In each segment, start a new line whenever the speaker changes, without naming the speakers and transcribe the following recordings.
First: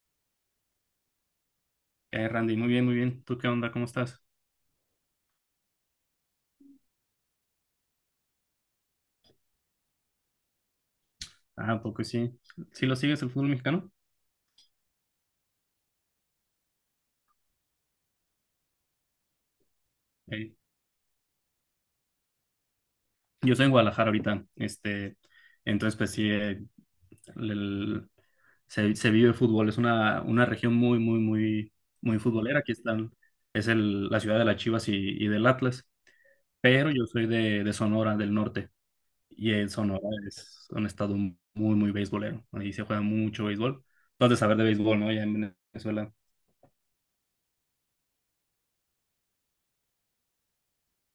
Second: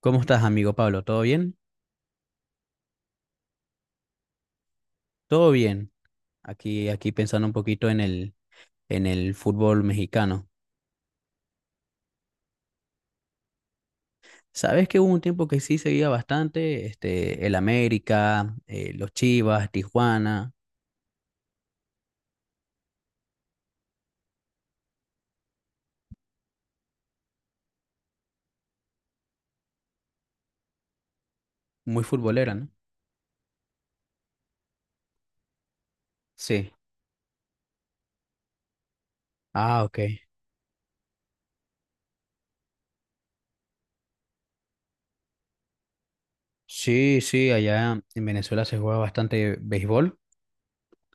¿Cómo estás, amigo Pablo? ¿Todo bien?
Randy, muy bien, muy bien. ¿Tú qué onda? ¿Cómo estás?
Todo bien. Aquí pensando un poquito en en el fútbol mexicano.
Ah, poco sí. ¿Sí lo sigues el fútbol mexicano?
Sabes que hubo un tiempo que sí seguía bastante, este, el América, los Chivas, Tijuana,
Eh, yo soy en Guadalajara ahorita. Este, entonces, pues sí, el- el- se vive fútbol. Es una región muy, muy, muy,
muy
muy
futbolera,
futbolera.
¿no?
Aquí están, es la ciudad de las Chivas y del Atlas.
Sí.
Pero yo soy de Sonora, del norte. Y en
Ah, ok.
Sonora es un estado muy, muy beisbolero. Ahí se juega mucho béisbol. Tú has de saber de béisbol, ¿no? Ya en Venezuela.
Sí, sí, allá en Venezuela se juega bastante béisbol.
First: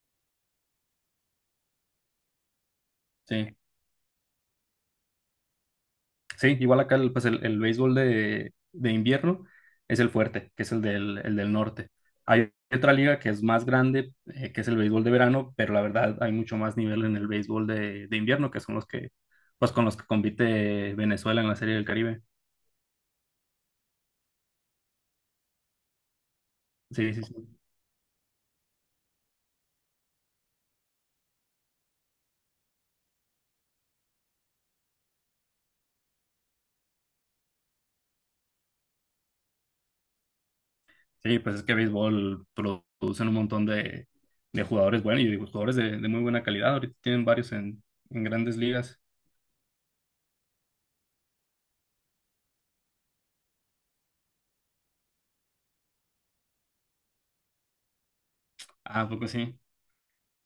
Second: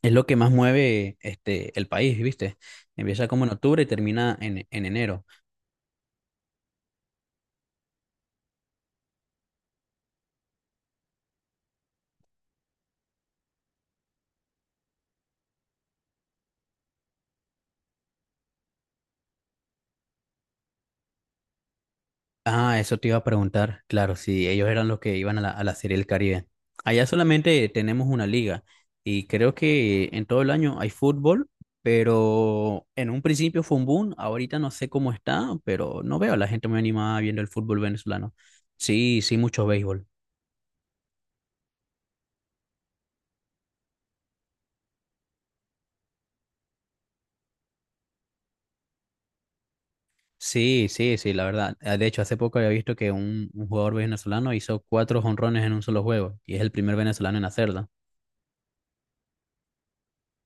Es lo que más mueve este, el país, ¿viste? Empieza como en
Sí.
octubre y termina en enero.
Sí, igual acá pues el béisbol de invierno es el fuerte, que es el el del norte. Hay otra liga que es más grande, que es el béisbol de verano, pero la verdad hay mucho más nivel en el béisbol de invierno, que son los que, pues con los que compite Venezuela en la Serie del Caribe.
Ah, eso te iba a preguntar. Claro, si ellos eran los que iban a a la Serie del Caribe. Allá
Sí, sí, sí.
solamente tenemos una liga y creo que en todo el año hay fútbol, pero en un principio fue un boom. Ahorita no sé cómo está, pero no veo a la gente muy animada viendo el fútbol venezolano. Sí, sí, mucho béisbol.
Sí, pues es que béisbol producen un montón de jugadores buenos y de jugadores de muy buena calidad. Ahorita tienen varios en grandes ligas.
Sí, sí, sí, la verdad. Ah, de hecho, hace poco había visto que un jugador venezolano hizo cuatro jonrones en un solo juego y es el primer venezolano en hacerlo.
Ah, ¿a poco sí.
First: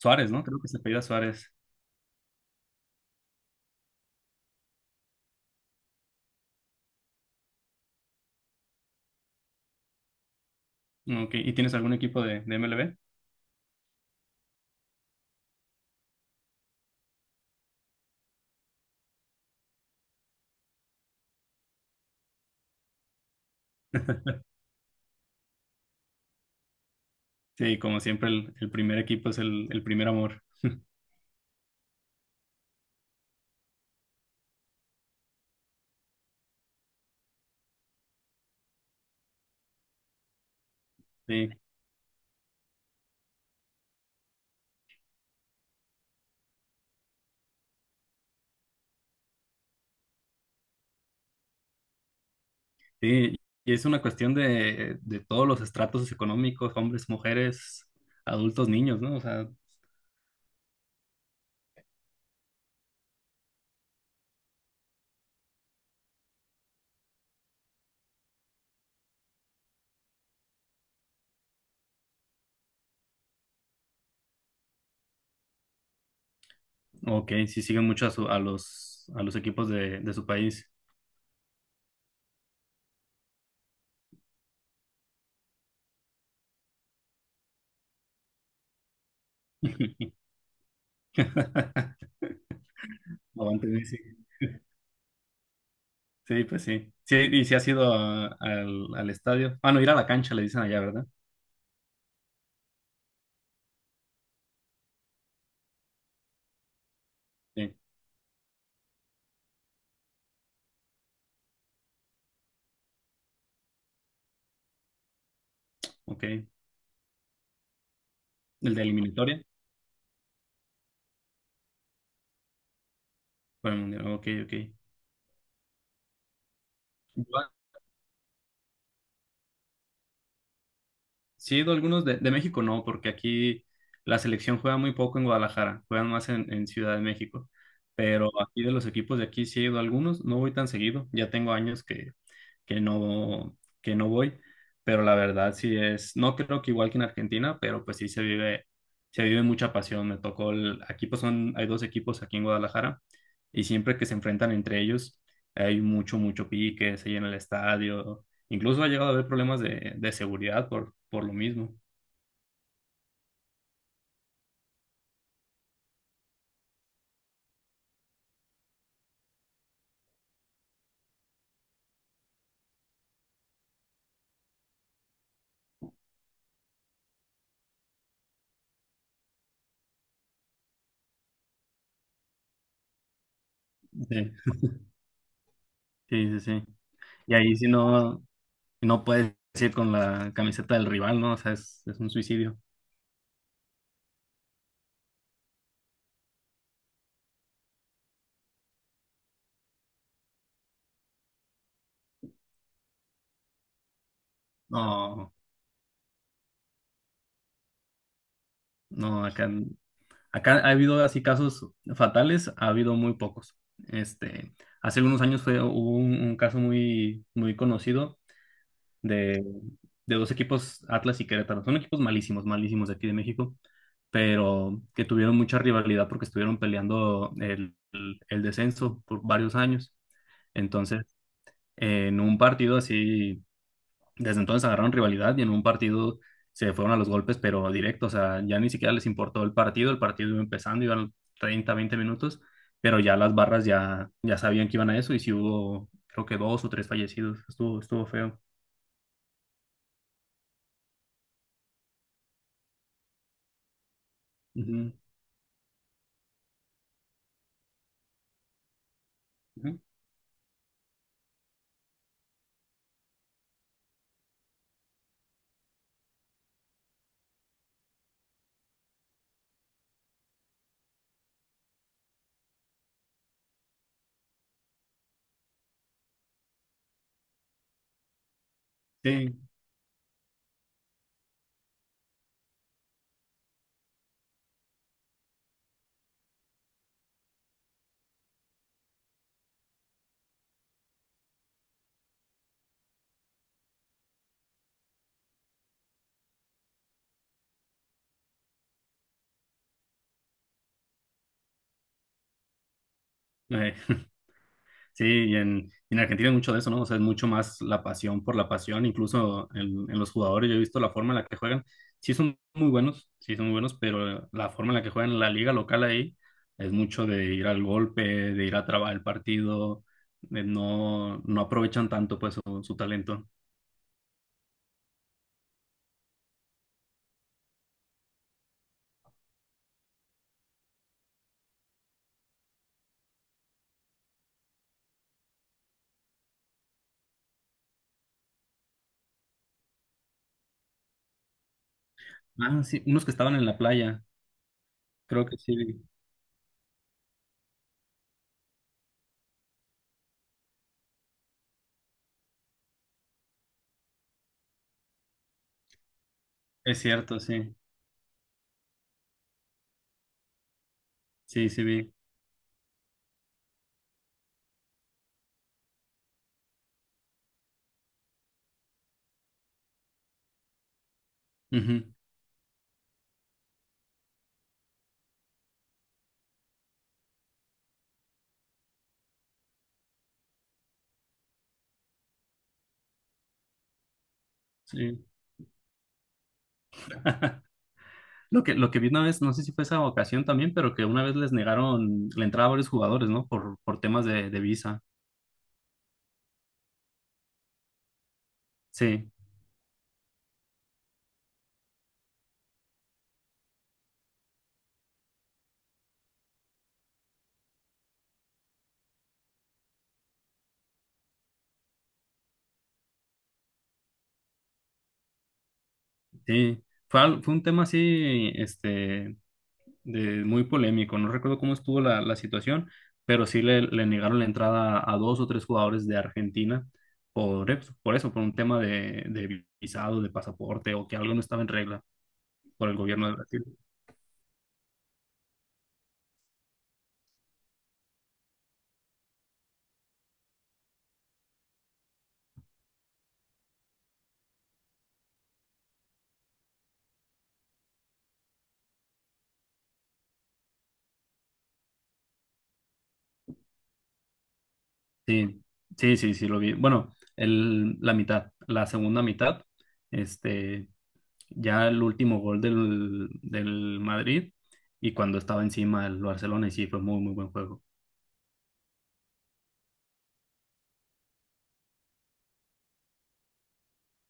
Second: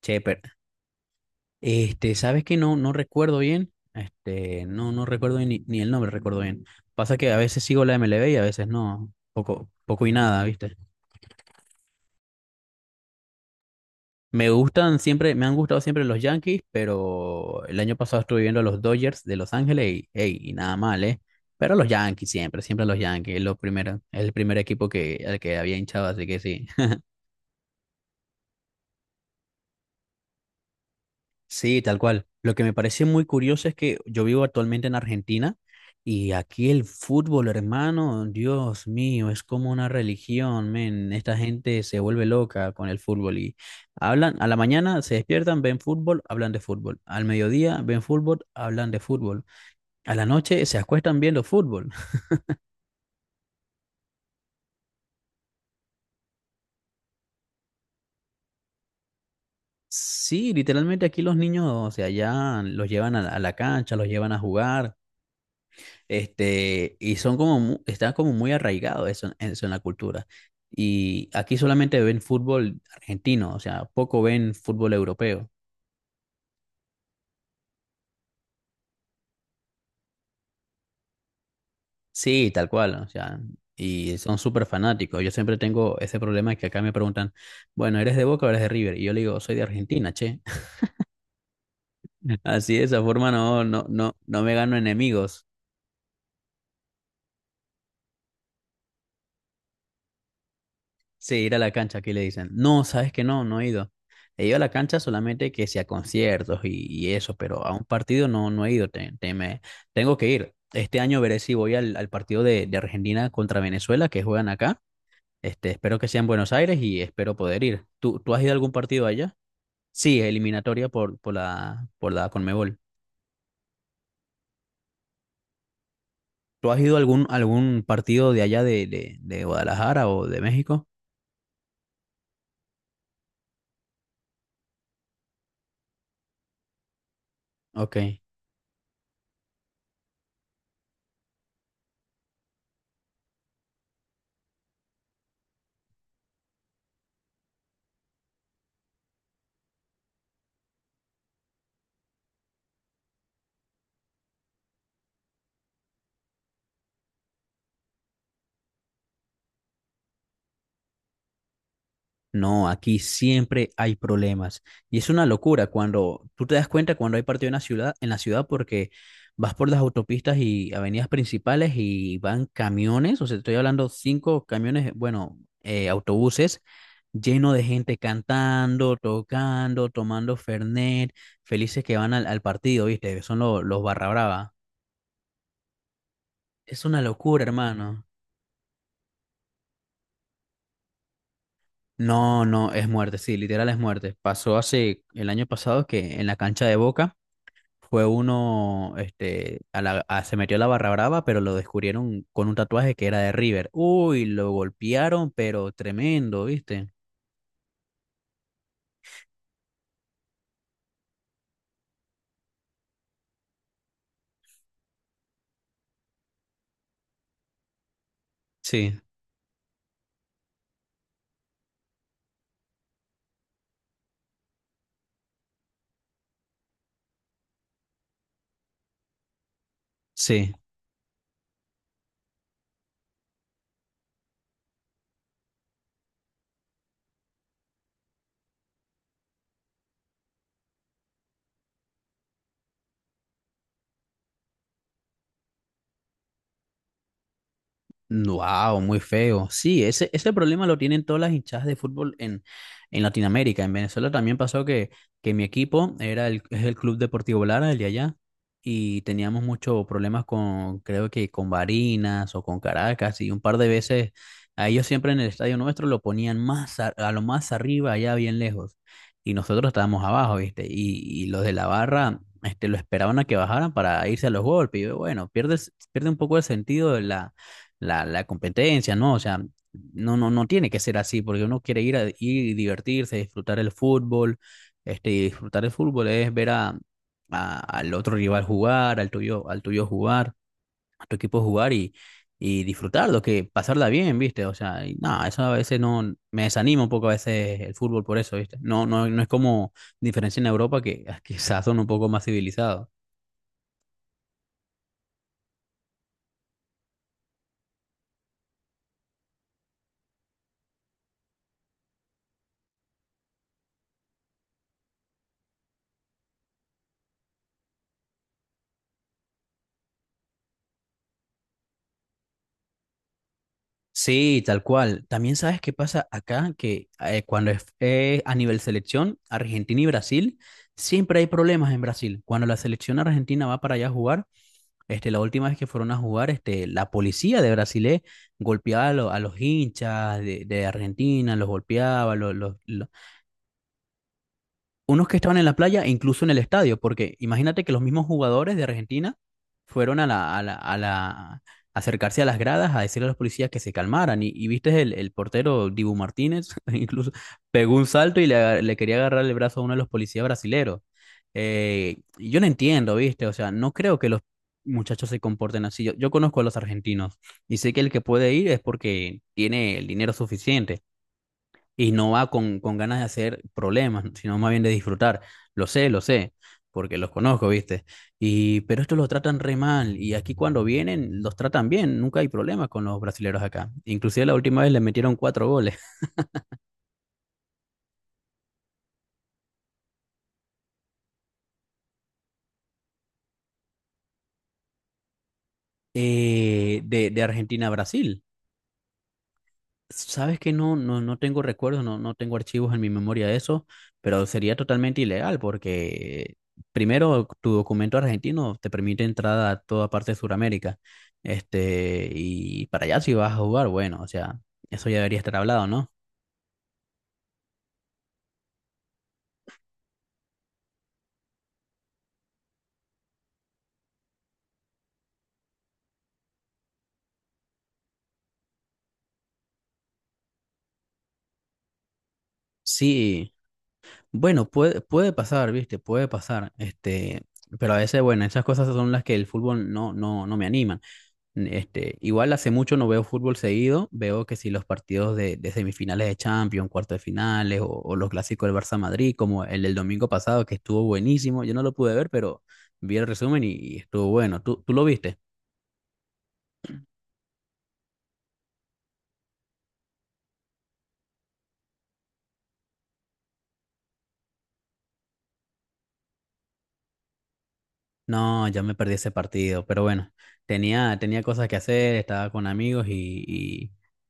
Che, pero
¿no? Creo que se apellida Suárez.
este, sabes que no, no recuerdo bien, este, no, no recuerdo ni, ni el nombre, recuerdo bien. Pasa que a veces sigo la MLB y a veces no, poco, poco y nada, ¿viste?
Ok, ¿y tienes algún equipo de MLB?
Me gustan siempre, me han gustado siempre los Yankees, pero el año pasado estuve viendo a los Dodgers de Los Ángeles y, ey, y nada mal, ¿eh? Pero los Yankees siempre, siempre los Yankees, es lo primero, es el primer equipo que, al que había hinchado, así que sí.
Sí, como siempre, el primer equipo es el primer amor.
Sí, tal cual. Lo que me parece muy curioso es que yo vivo actualmente en Argentina y aquí el fútbol, hermano, Dios mío, es como una religión, men. Esta
Sí,
gente se vuelve loca con el fútbol y hablan, a la mañana se despiertan, ven fútbol, hablan de fútbol. Al mediodía ven fútbol, hablan de fútbol. A la noche se acuestan viendo fútbol.
sí, y es una cuestión de todos los estratos económicos, hombres, mujeres, adultos, niños, ¿no? O sea,
Sí, literalmente aquí los niños, o sea, ya los llevan a la cancha, los llevan a jugar. Este, y son como, está como muy arraigado eso, eso en la cultura. Y aquí solamente ven fútbol argentino, o sea, poco ven fútbol europeo.
ok, sí siguen mucho a los equipos de su país.
Sí, tal cual, o sea, y son súper fanáticos. Yo siempre tengo ese problema que acá me preguntan, bueno, ¿eres de Boca o eres de River? Y yo le digo, soy de Argentina, che. Así de esa forma
Avante Messi.
no me gano enemigos.
Sí, pues sí. Sí, y si has ido al, al estadio. Ah, no, ir a la cancha, le dicen allá, ¿verdad?
Sí, ir a la cancha, aquí le dicen. No, sabes que no, no he ido. He ido a la cancha solamente que sea conciertos y eso, pero a
Sí,
un partido no, no he ido. Tengo que ir. Este año veré si voy al, al partido de Argentina contra Venezuela que juegan acá. Este, espero que sea
ok.
en
El
Buenos Aires y espero poder ir. ¿Tú, tú has ido a algún
de
partido allá?
eliminatoria
Sí, eliminatoria por la Conmebol.
para el mundial. Ok, ok.
¿Tú has ido a
Yo
algún, algún partido de allá de Guadalajara o de México?
sí, he ido a algunos de México, no, porque aquí la selección juega muy poco en Guadalajara, juegan más en Ciudad de México.
Ok.
Pero aquí de los equipos de aquí sí he ido a algunos, no voy tan seguido, ya tengo años que no, que no voy, pero la verdad sí es, no creo que igual que en Argentina, pero pues sí se vive mucha pasión. Me tocó el, aquí pues son, hay dos equipos aquí en Guadalajara y siempre que se enfrentan entre ellos hay mucho, mucho pique, se llena el estadio, incluso ha llegado a haber problemas de seguridad por lo mismo.
No, aquí siempre hay problemas. Y es una locura cuando tú te das cuenta cuando hay partido en la ciudad porque vas por las autopistas y avenidas principales y van camiones, o sea, estoy hablando cinco camiones, bueno, autobuses lleno de gente cantando, tocando, tomando Fernet, felices que van al, al partido, ¿viste? Son los barra
Sí,
brava.
sí, sí, sí.
Es una
Y
locura,
ahí si
hermano.
no, no puedes ir con la camiseta del rival, ¿no? O sea, es un
No,
suicidio.
no, es muerte, sí, literal es muerte. Pasó hace el año pasado que en la cancha de Boca fue uno, este, a se metió a la barra brava, pero lo descubrieron con un tatuaje que era de River. Uy, lo golpearon,
No,
pero tremendo, ¿viste?
no, acá acá ha habido así casos fatales, ha habido muy pocos. Este, hace algunos años fue, hubo un caso muy, muy conocido
Sí,
de, de dos equipos, Atlas y Querétaro. Son equipos malísimos, malísimos de aquí de México, pero que tuvieron mucha rivalidad porque estuvieron peleando el descenso por varios años.
sí.
Entonces, en un partido así desde entonces agarraron rivalidad y en un partido se fueron a los golpes, pero directo, o sea, ya ni siquiera les importó el partido iba empezando, iban 30 20 minutos, pero ya las barras ya, ya sabían que iban a eso y si hubo, creo que dos o tres fallecidos, estuvo, estuvo feo.
Wow, muy feo. Sí, ese problema lo tienen todas las hinchadas de fútbol en Latinoamérica. En Venezuela también pasó
Ujú,
que mi equipo era el, es el Club Deportivo Lara, el de allá, y teníamos
ujú.
muchos problemas con, creo que con Barinas o con Caracas, y un par de veces a ellos siempre en el estadio nuestro lo ponían más a lo más arriba, allá bien lejos, y nosotros estábamos abajo, ¿viste? Y los de la barra... Este, lo esperaban a que bajaran para irse a los golpes. Y yo, bueno, pierde un poco el sentido de la competencia, ¿no? O
Sí,
sea, no tiene que ser así, porque uno quiere ir a ir y divertirse, disfrutar el fútbol, este, y disfrutar el fútbol es ver a, al otro rival jugar, al tuyo jugar, a tu equipo jugar y disfrutarlo, que pasarla bien, ¿viste? O sea, y nada, eso a veces no, me desanima un poco a veces el fútbol por eso, ¿viste? No, no, no es como diferencia en Europa que que quizás son un poco más civilizados.
eh, sí, y en Argentina hay mucho de eso, ¿no? O sea, es mucho más la pasión por la pasión, incluso en los jugadores, yo he visto la forma en la que juegan, sí son muy buenos, sí son muy buenos, pero la forma en la que juegan en la liga local ahí es mucho de ir al golpe, de ir a trabar el partido, de no, no aprovechan tanto pues su talento.
Sí, tal cual. También sabes qué pasa acá, que cuando es a nivel selección, Argentina y Brasil, siempre hay problemas en Brasil. Cuando la selección argentina va para allá a jugar, este, la última vez que fueron a jugar, este, la policía de Brasil golpeaba a, a los hinchas de Argentina, los golpeaba, los,
Ah, sí, unos que estaban en la playa,
unos que
creo que
estaban en la
sí,
playa e incluso en el estadio, porque imagínate que los mismos jugadores de Argentina fueron a a la, acercarse a las gradas a decirle a los policías que se calmaran. Y viste el portero Dibu Martínez,
es
incluso
cierto, sí,
pegó un salto y le, le quería agarrar el brazo a uno de los policías brasileros.
sí, sí vi.
Y yo no entiendo, viste, o sea, no creo que los muchachos se comporten así. Yo conozco a los argentinos y sé que el que puede ir es porque tiene el dinero suficiente
Ujú,
y no va con ganas de hacer problemas, sino más bien de disfrutar. Lo sé, porque los conozco, ¿viste? Y, pero estos los tratan re mal y aquí cuando vienen los tratan bien, nunca hay problemas con los brasileros acá. Inclusive la última vez le
sí.
metieron cuatro goles
Lo que vi una vez, no sé si fue esa ocasión también, pero que una vez les negaron la entrada a varios jugadores, ¿no? Por temas de visa.
de Argentina a Brasil.
Sí,
Sabes que no, no, no tengo recuerdos, no, no tengo archivos en mi memoria de eso, pero sería totalmente ilegal porque primero tu documento argentino te permite entrada a toda parte de Sudamérica. Este, y para allá si vas a jugar, bueno, o sea, eso ya debería estar hablado, ¿no?
sí. Fue, fue un tema así, este, de, muy polémico. No recuerdo cómo estuvo la, la situación, pero sí le negaron la entrada a dos o tres jugadores de Argentina por, por eso, por un tema de visado, de pasaporte o que algo no estaba en regla por el gobierno de
Sí,
Brasil.
bueno, puede, puede pasar, ¿viste? Puede pasar. Este, pero a veces, bueno, esas cosas son las que el fútbol no me animan. Este, igual hace mucho no veo fútbol seguido, veo que si los partidos de semifinales de Champions, cuartos de finales o los clásicos del Barça Madrid, como el del domingo pasado que estuvo buenísimo, yo no lo pude ver, pero vi el resumen y estuvo bueno. ¿Tú, tú lo viste?
Sí, sí, sí, sí, lo vi. Bueno, el, la mitad, la segunda mitad. Este, ya el último gol del, del Madrid y cuando estaba encima el Barcelona y sí, fue muy, muy buen juego.
No, ya me perdí ese partido, pero bueno, tenía cosas que hacer, estaba con amigos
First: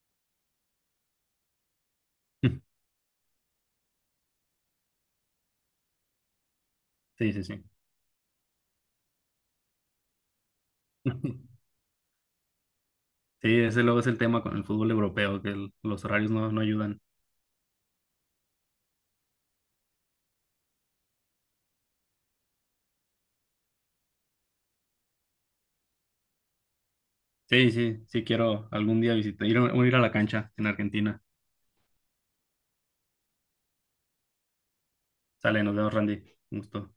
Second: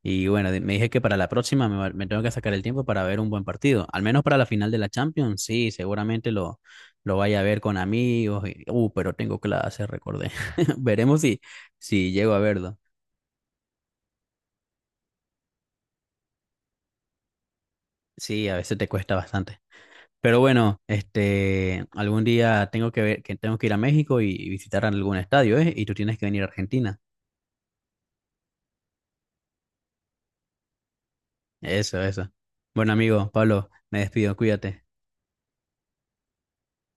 y bueno, me dije que para la próxima me, me tengo que sacar el tiempo para ver un buen partido, al menos para la final de la Champions, sí, seguramente lo
Sí,
vaya a
sí,
ver
sí.
con amigos, y, pero tengo clase, recordé. Veremos si, si llego a verlo.
Sí, ese luego es el tema con el fútbol europeo, que los horarios no, no ayudan.
Sí, a veces te cuesta bastante. Pero bueno, este, algún día tengo que ver, que tengo que ir a México y visitar algún estadio, ¿eh? Y tú tienes que venir a Argentina.
Sí, sí, sí quiero algún día visitar, ir, ir a la cancha en Argentina.
Eso, eso. Bueno, amigo, Pablo, me despido, cuídate.
Sale, nos vemos, Randy. Un gusto.